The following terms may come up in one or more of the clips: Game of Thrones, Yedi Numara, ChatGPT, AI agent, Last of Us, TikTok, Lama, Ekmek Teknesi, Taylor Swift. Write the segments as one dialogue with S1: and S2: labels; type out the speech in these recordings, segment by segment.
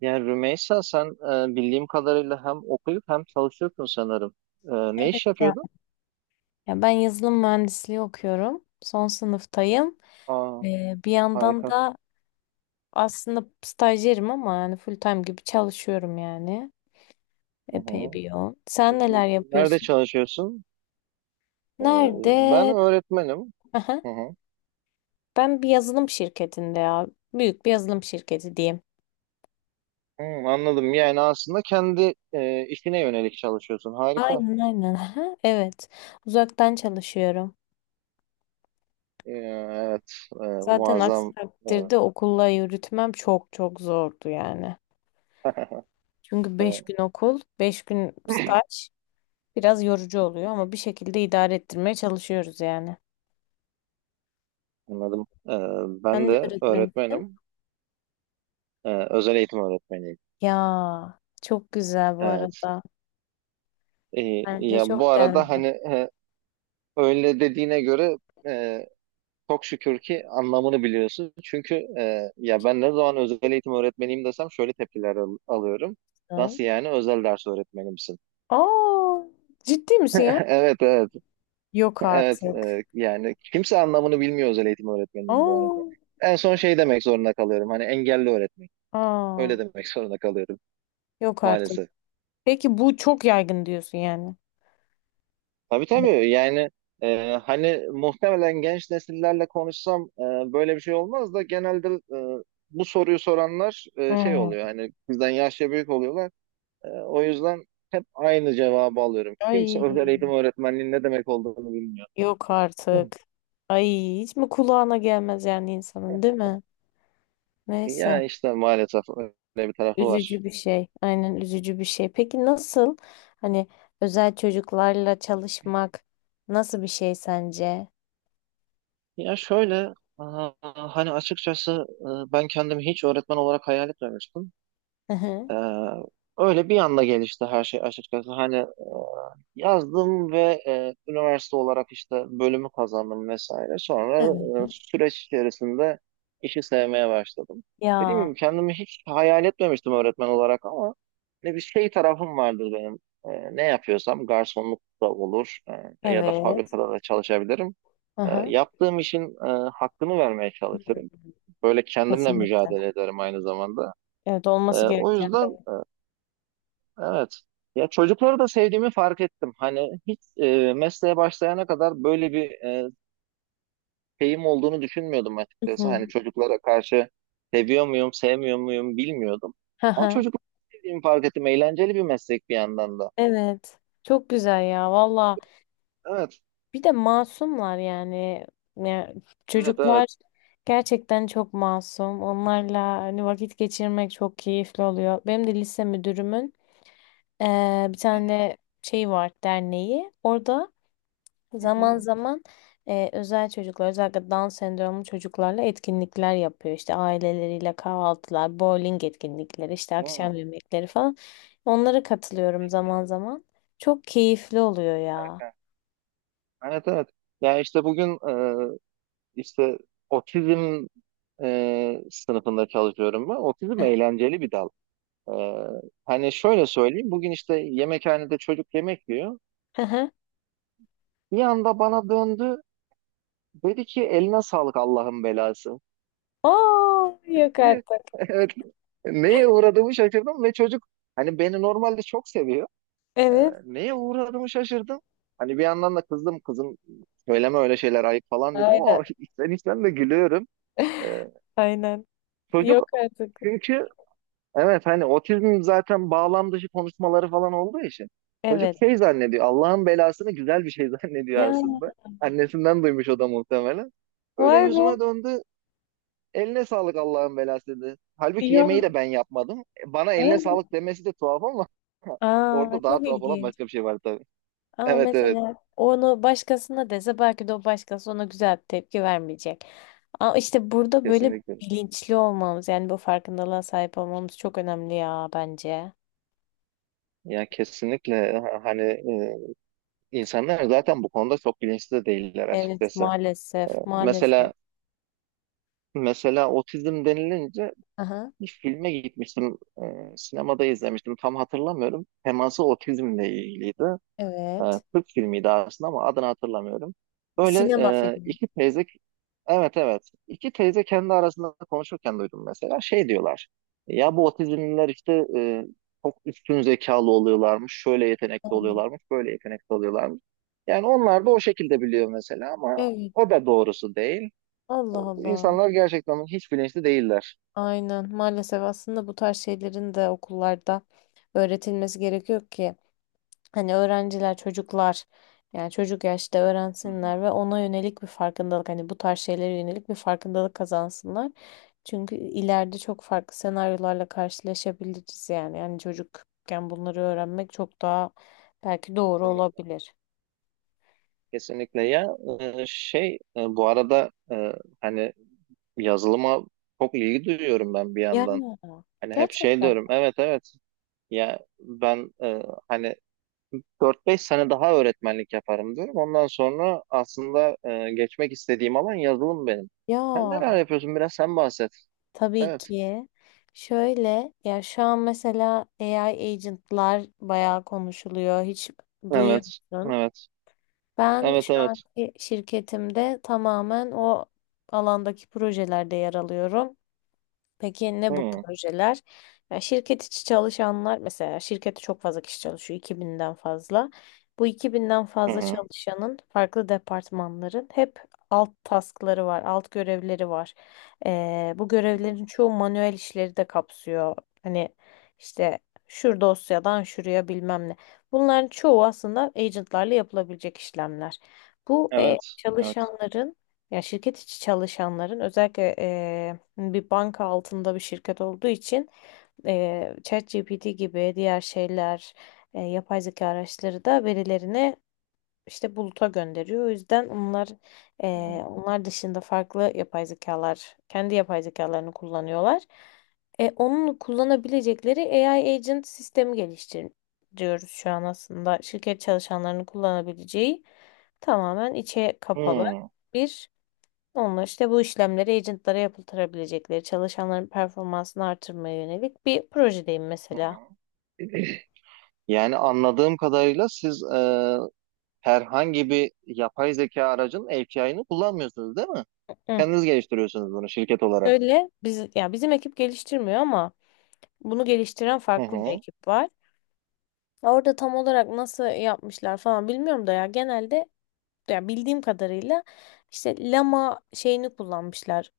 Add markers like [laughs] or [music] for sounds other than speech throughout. S1: Yani Rümeysa sen bildiğim kadarıyla hem okuyup hem çalışıyorsun sanırım. E, Ne
S2: Evet
S1: iş
S2: ya.
S1: yapıyordun?
S2: Ya ben yazılım mühendisliği okuyorum. Son sınıftayım.
S1: Aa,
S2: Bir yandan
S1: harika.
S2: da aslında stajyerim ama yani full time gibi çalışıyorum yani.
S1: Hı
S2: Epey
S1: hı.
S2: bir yoğun. Sen neler
S1: Nerede
S2: yapıyorsun?
S1: çalışıyorsun? E,
S2: Nerede?
S1: Ben öğretmenim.
S2: Aha.
S1: Hı hı.
S2: Ben bir yazılım şirketinde ya. Büyük bir yazılım şirketi diyeyim.
S1: Hı, anladım. Yani aslında kendi işine yönelik çalışıyorsun. Harika.
S2: Aynen aynen. Aha, evet. Uzaktan çalışıyorum.
S1: Evet,
S2: Zaten aksi
S1: muazzam. E,
S2: takdirde okulla yürütmem çok çok zordu yani. Çünkü 5
S1: e,
S2: gün okul, 5 gün staj. Biraz yorucu oluyor ama bir şekilde idare ettirmeye çalışıyoruz yani.
S1: Anladım. Ben
S2: Sen de
S1: de
S2: öğretmenisin.
S1: öğretmenim. Özel eğitim öğretmeniyim.
S2: Ya çok güzel bu
S1: Evet.
S2: arada.
S1: E,
S2: Bence
S1: Ya
S2: çok
S1: bu
S2: değerli.
S1: arada hani öyle dediğine göre e, çok şükür ki anlamını biliyorsun. Çünkü ya ben ne zaman özel eğitim öğretmeniyim desem şöyle tepkiler alıyorum. Nasıl yani özel ders öğretmeni misin?
S2: Aa, ciddi misin ya?
S1: [laughs] Evet, evet,
S2: Yok
S1: evet,
S2: artık.
S1: yani kimse anlamını bilmiyor özel eğitim öğretmeninin bu
S2: Aa,
S1: arada. En son şey demek zorunda kalıyorum hani engelli öğretmen.
S2: aa,
S1: Öyle demek [laughs] zorunda kalıyorum
S2: yok artık.
S1: maalesef.
S2: Peki bu çok yaygın diyorsun yani.
S1: Tabii,
S2: Hani.
S1: tabii, yani hani muhtemelen genç nesillerle konuşsam böyle bir şey olmaz da genelde e, bu soruyu soranlar şey
S2: Hmm.
S1: oluyor hani bizden yaşça büyük oluyorlar. O yüzden hep aynı cevabı alıyorum.
S2: Ay,
S1: Kimse özel eğitim öğretmenliğinin ne demek olduğunu bilmiyor.
S2: yok
S1: [clears throat] Hı.
S2: artık. Ay, hiç mi kulağına gelmez yani insanın, değil mi? Neyse.
S1: Ya işte maalesef öyle bir tarafı var.
S2: Üzücü bir şey. Aynen, üzücü bir şey. Peki nasıl, hani özel çocuklarla çalışmak nasıl bir şey sence?
S1: Ya şöyle, aa, hani açıkçası ben kendimi hiç öğretmen olarak hayal etmemiştim.
S2: Hı hı.
S1: Ee, Öyle bir anda gelişti her şey açıkçası. Hani yazdım ve üniversite olarak işte bölümü kazandım vesaire. Sonra
S2: Evet.
S1: süreç içerisinde işi sevmeye başladım. Dediğim
S2: Ya
S1: gibi kendimi hiç hayal etmemiştim öğretmen olarak ama ne bir şey tarafım vardır benim. Ne yapıyorsam garsonluk da olur, ya da
S2: evet.
S1: fabrikada da çalışabilirim.
S2: Hı hı.
S1: Yaptığım işin hakkını vermeye
S2: Hı,
S1: çalışırım.
S2: hı.
S1: Böyle kendimle
S2: Kesinlikle.
S1: mücadele ederim aynı zamanda.
S2: Evet, olması gereken.
S1: O yüzden. Evet. Ya çocukları da sevdiğimi fark ettim. Hani hiç mesleğe başlayana kadar böyle bir şeyim olduğunu düşünmüyordum
S2: Evet. Hı
S1: açıkçası.
S2: hı.
S1: Hani çocuklara karşı seviyor muyum, sevmiyor muyum bilmiyordum.
S2: Hı
S1: Ama
S2: hı.
S1: çocukları sevdiğimi fark ettim. Eğlenceli bir meslek bir yandan da.
S2: Evet. Çok güzel ya valla.
S1: Evet,
S2: Bir de masumlar yani. Ya,
S1: evet,
S2: çocuklar
S1: evet.
S2: gerçekten çok masum. Onlarla hani vakit geçirmek çok keyifli oluyor. Benim de lise müdürümün bir tane şey var, derneği. Orada
S1: Hı
S2: zaman
S1: hı.
S2: zaman özel çocuklar, özellikle Down sendromlu çocuklarla etkinlikler yapıyor. İşte aileleriyle kahvaltılar, bowling etkinlikleri, işte
S1: Hı hı. Aa,
S2: akşam yemekleri falan. Onlara katılıyorum
S1: ne güzel.
S2: zaman zaman. Çok keyifli oluyor ya.
S1: Harika. Evet, evet. Ya işte bugün işte otizm sınıfında çalışıyorum ben. Otizm eğlenceli bir dal. Ee, Hani şöyle söyleyeyim. Bugün işte yemekhanede çocuk yemek yiyor. Bir anda bana döndü. Dedi ki eline sağlık Allah'ın belası
S2: Aa, yok
S1: diye.
S2: artık.
S1: [laughs] Evet. Neye uğradığımı şaşırdım ve çocuk hani beni normalde çok seviyor. Ee,
S2: Evet.
S1: Neye uğradığımı şaşırdım. Hani bir yandan da kızdım, kızım söyleme öyle şeyler ayıp falan dedim
S2: Aynen.
S1: ama [laughs] içten içten de gülüyorum. Ee,
S2: [laughs] Aynen. Yok
S1: Çocuk
S2: artık.
S1: çünkü evet, hani otizm zaten bağlam dışı konuşmaları falan olduğu için çocuk
S2: Evet.
S1: şey zannediyor, Allah'ın belasını güzel bir şey [laughs] zannediyor
S2: Ya,
S1: aslında. Annesinden duymuş o da muhtemelen. Böyle
S2: vay be.
S1: yüzüme döndü, eline sağlık Allah'ın belası dedi. Halbuki yemeği
S2: Ya.
S1: de ben yapmadım. Bana eline
S2: Aynen.
S1: sağlık demesi de tuhaf ama [laughs]
S2: Aa,
S1: orada daha
S2: çok
S1: tuhaf olan
S2: ilginç.
S1: başka bir şey var tabii.
S2: Ama
S1: Evet, evet,
S2: mesela onu başkasına dese, belki de o başkası ona güzel bir tepki vermeyecek. Ama işte burada böyle
S1: kesinlikle.
S2: bilinçli olmamız, yani bu farkındalığa sahip olmamız çok önemli ya, bence.
S1: Ya kesinlikle hani insanlar zaten bu konuda çok bilinçli de değiller
S2: Evet,
S1: açıkçası.
S2: maalesef, maalesef.
S1: Mesela mesela otizm denilince
S2: Aha,
S1: bir filme gitmiştim. Sinemada izlemiştim. Tam hatırlamıyorum. Teması otizmle ilgiliydi. E,
S2: evet.
S1: Türk filmiydi aslında ama adını hatırlamıyorum. Böyle
S2: Sinema filmi.
S1: iki teyze, evet, evet. İki teyze kendi arasında konuşurken duydum mesela. Şey diyorlar. Ya bu otizmliler işte çok üstün zekalı oluyorlarmış. Şöyle yetenekli
S2: Aynen.
S1: oluyorlarmış. Böyle yetenekli oluyorlarmış. Yani onlar da o şekilde biliyor mesela ama
S2: Evet.
S1: o da doğrusu değil.
S2: Allah Allah.
S1: İnsanlar gerçekten hiç bilinçli değiller.
S2: Aynen, maalesef aslında bu tarz şeylerin de okullarda öğretilmesi gerekiyor ki. Hani öğrenciler, çocuklar, yani çocuk yaşta
S1: Hı
S2: öğrensinler ve ona yönelik bir farkındalık, hani bu tarz şeylere yönelik bir farkındalık kazansınlar. Çünkü ileride çok farklı senaryolarla karşılaşabiliriz yani. Yani çocukken bunları öğrenmek çok daha belki doğru
S1: hı.
S2: olabilir.
S1: Kesinlikle ya, şey bu arada hani yazılıma çok ilgi duyuyorum ben bir
S2: Ya,
S1: yandan. Hani hep şey
S2: gerçekten.
S1: diyorum, evet, evet, ya ben hani 4-5 sene daha öğretmenlik yaparım diyorum. Ondan sonra aslında geçmek istediğim alan yazılım benim. Sen neler
S2: Ya
S1: yapıyorsun biraz sen bahset.
S2: tabii
S1: Evet,
S2: ki. Şöyle, ya şu an mesela AI agentlar bayağı konuşuluyor. Hiç duyuyor
S1: evet,
S2: musun?
S1: evet,
S2: Ben
S1: evet,
S2: şu
S1: evet.
S2: anki şirketimde tamamen o alandaki projelerde yer alıyorum. Peki ne bu
S1: Hı
S2: projeler? Ya, şirket içi çalışanlar, mesela şirkette çok fazla kişi çalışıyor, 2000'den fazla. Bu 2000'den
S1: hı
S2: fazla
S1: hı.
S2: çalışanın farklı departmanların hep alt taskları var, alt görevleri var. Bu görevlerin çoğu manuel işleri de kapsıyor. Hani işte şu dosyadan şuraya bilmem ne. Bunların çoğu aslında agentlarla yapılabilecek işlemler. Bu
S1: Evet, evet.
S2: çalışanların, ya şirket içi çalışanların, özellikle hani bir banka altında bir şirket olduğu için ChatGPT gibi diğer şeyler, yapay zeka araçları da verilerini işte buluta gönderiyor. O yüzden
S1: Hı hı.
S2: onlar dışında farklı yapay zekalar, kendi yapay zekalarını kullanıyorlar. Onun kullanabilecekleri AI agent sistemi geliştiriyoruz şu an aslında. Şirket çalışanlarının kullanabileceği, tamamen içe
S1: Hı
S2: kapalı bir, onlar işte bu işlemleri agentlara yapıltırabilecekleri, çalışanların performansını artırmaya yönelik bir projedeyim
S1: hı.
S2: mesela.
S1: Yani anladığım kadarıyla siz herhangi bir yapay zeka aracın API'ını kullanmıyorsunuz değil mi?
S2: Hı.
S1: Kendiniz geliştiriyorsunuz bunu şirket olarak.
S2: Şöyle, ya bizim ekip geliştirmiyor ama bunu geliştiren
S1: Hı
S2: farklı bir
S1: hı.
S2: ekip var. Orada tam olarak nasıl yapmışlar falan bilmiyorum da, ya genelde, ya bildiğim kadarıyla işte Lama şeyini kullanmışlar.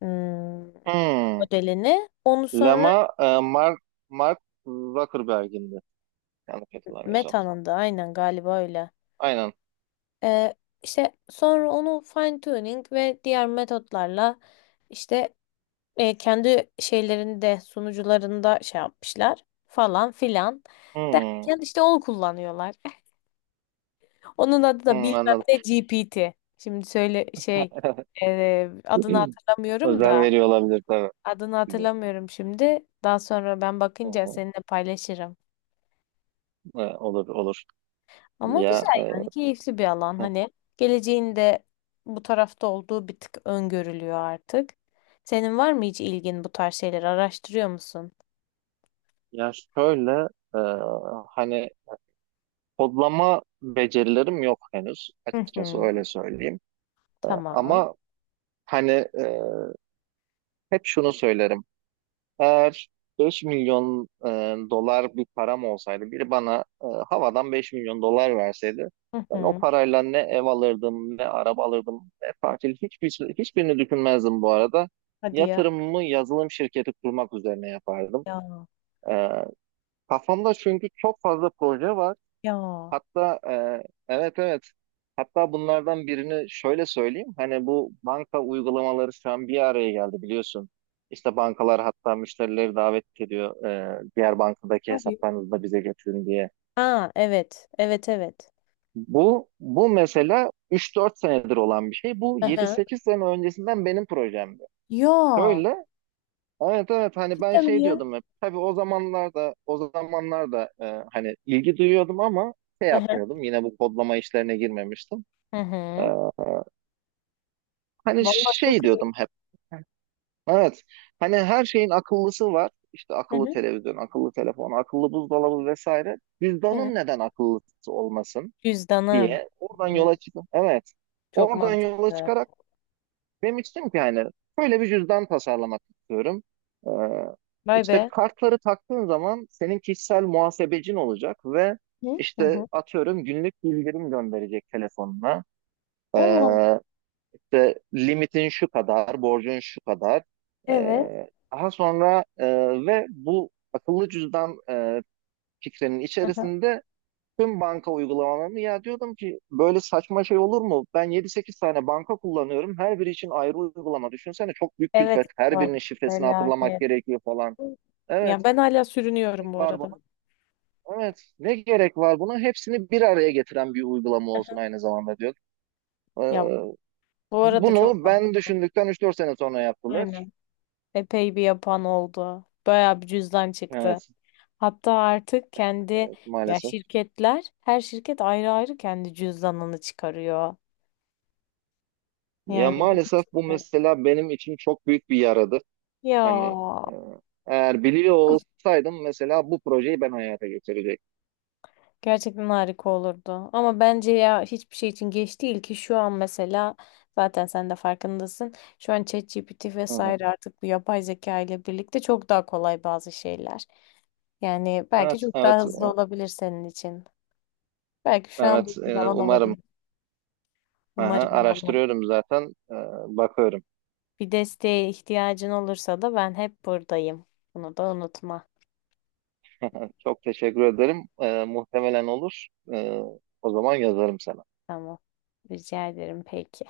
S2: hmm,
S1: Hmm.
S2: Modelini. Onu sonra
S1: Lama Mark Zuckerberg'indi. Yanlış hatırlamıyorsam.
S2: Meta'nın da aynen galiba öyle.
S1: Aynen.
S2: Ee, işte sonra onu fine tuning ve diğer metotlarla işte kendi şeylerinde, sunucularında şey yapmışlar falan filan
S1: Hmm.
S2: derken, işte onu kullanıyorlar. [laughs] Onun adı da
S1: Hmm,
S2: bilmem
S1: anladım.
S2: ne GPT. Şimdi söyle, şey
S1: [laughs]
S2: adını hatırlamıyorum
S1: Özel
S2: da,
S1: veriyor olabilir tabii.
S2: adını
S1: Bilmiyorum.
S2: hatırlamıyorum şimdi. Daha sonra ben
S1: Hı
S2: bakınca
S1: hı.
S2: seninle paylaşırım.
S1: Olur, olur.
S2: Ama
S1: Ya,
S2: güzel yani, keyifli bir alan,
S1: hı.
S2: hani geleceğinde bu tarafta olduğu bir tık öngörülüyor artık. Senin var mı hiç ilgin, bu tarz şeyleri araştırıyor musun?
S1: Ya şöyle e, hani kodlama becerilerim yok henüz
S2: Hı
S1: açıkçası
S2: hı.
S1: öyle söyleyeyim.
S2: Tamam.
S1: Ama hani, e, hep şunu söylerim. Eğer 5 milyon dolar bir param olsaydı, biri bana havadan 5 milyon dolar verseydi,
S2: Hı
S1: ben o
S2: hı.
S1: parayla ne ev alırdım, ne araba alırdım, ne tatil, hiçbir, şey, hiçbirini düşünmezdim bu arada.
S2: Hadi ya.
S1: Yatırımımı yazılım şirketi kurmak üzerine yapardım.
S2: Ya.
S1: E, Kafamda çünkü çok fazla proje var.
S2: Ya.
S1: Hatta evet, evet. Hatta bunlardan birini şöyle söyleyeyim. Hani bu banka uygulamaları şu an bir araya geldi biliyorsun. İşte bankalar hatta müşterileri davet ediyor, diğer bankadaki
S2: Hadi.
S1: hesaplarınızı da bize getirin diye.
S2: Ha, evet. Evet, evet.
S1: Bu mesela 3-4 senedir olan bir şey. Bu
S2: Hı hı.
S1: 7-8 sene öncesinden benim projemdi.
S2: Ya.
S1: Şöyle, evet, evet, hani ben
S2: Cidden mi
S1: şey
S2: ya?
S1: diyordum hep. Tabii o zamanlarda o zamanlarda hani ilgi duyuyordum ama şey
S2: Hı hı.
S1: yapmıyordum. Yine bu kodlama işlerine girmemiştim.
S2: Hı
S1: E,
S2: hı.
S1: Hani
S2: Vallahi çok
S1: şey
S2: iyi.
S1: diyordum hep. Evet. Hani her şeyin akıllısı var. İşte
S2: Hı
S1: akıllı
S2: hı.
S1: televizyon, akıllı telefon, akıllı buzdolabı vesaire.
S2: Evet.
S1: Cüzdanın neden akıllısı olmasın
S2: Cüzdanın.
S1: diye oradan
S2: Hı.
S1: yola çıkıp evet.
S2: Çok
S1: Oradan yola
S2: mantıklı.
S1: çıkarak demiştim ki hani böyle bir cüzdan tasarlamak istiyorum. Ee,
S2: Vay
S1: işte
S2: be.
S1: kartları taktığın zaman senin kişisel muhasebecin olacak ve
S2: Hı hı.
S1: işte
S2: Hı.
S1: atıyorum günlük bildirim gönderecek telefonuna.
S2: Allah.
S1: Ee, işte limitin şu kadar, borcun şu kadar.
S2: Evet.
S1: Ee, Daha sonra ve bu akıllı cüzdan fikrinin içerisinde tüm banka uygulamalarını, ya diyordum ki, böyle saçma şey olur mu? Ben 7-8 tane banka kullanıyorum. Her biri için ayrı uygulama. Düşünsene çok büyük
S2: Evet,
S1: külfet. Her
S2: var.
S1: birinin şifresini hatırlamak
S2: Felaket.
S1: gerekiyor falan. Evet,
S2: Ya ben hala
S1: gerek
S2: sürünüyorum bu
S1: var buna.
S2: arada.
S1: Evet, ne gerek var buna? Hepsini bir araya getiren bir uygulama olsun aynı zamanda diyor.
S2: Ya
S1: Ee,
S2: bu arada çok
S1: Bunu ben
S2: mantıklı.
S1: düşündükten 3-4 sene sonra yaptılar.
S2: Aynen. Epey bir yapan oldu. Bayağı bir cüzdan çıktı.
S1: Evet.
S2: Hatta artık
S1: Evet,
S2: ya
S1: maalesef.
S2: şirketler, her şirket ayrı ayrı kendi cüzdanını çıkarıyor.
S1: Ya
S2: Yani
S1: maalesef bu
S2: evet.
S1: mesela benim için çok büyük bir yaradır.
S2: Ya
S1: Hani e, eğer biliyor olsaydım mesela bu projeyi ben hayata geçirecektim.
S2: gerçekten harika olurdu. Ama bence ya, hiçbir şey için geç değil ki. Şu an mesela zaten sen de farkındasın. Şu an ChatGPT
S1: Hı hı.
S2: vesaire, artık bu yapay zeka ile birlikte çok daha kolay bazı şeyler. Yani belki
S1: Evet,
S2: çok
S1: evet,
S2: daha hızlı olabilir senin için. Belki şu an
S1: evet.
S2: bir zaman
S1: Umarım.
S2: olabilir.
S1: Aha,
S2: Umarım valla.
S1: araştırıyorum zaten. E, Bakıyorum.
S2: Bir desteğe ihtiyacın olursa da ben hep buradayım. Bunu da unutma.
S1: [laughs] Çok teşekkür ederim. Muhtemelen olur. E, O zaman yazarım sana.
S2: Tamam. Rica ederim, peki.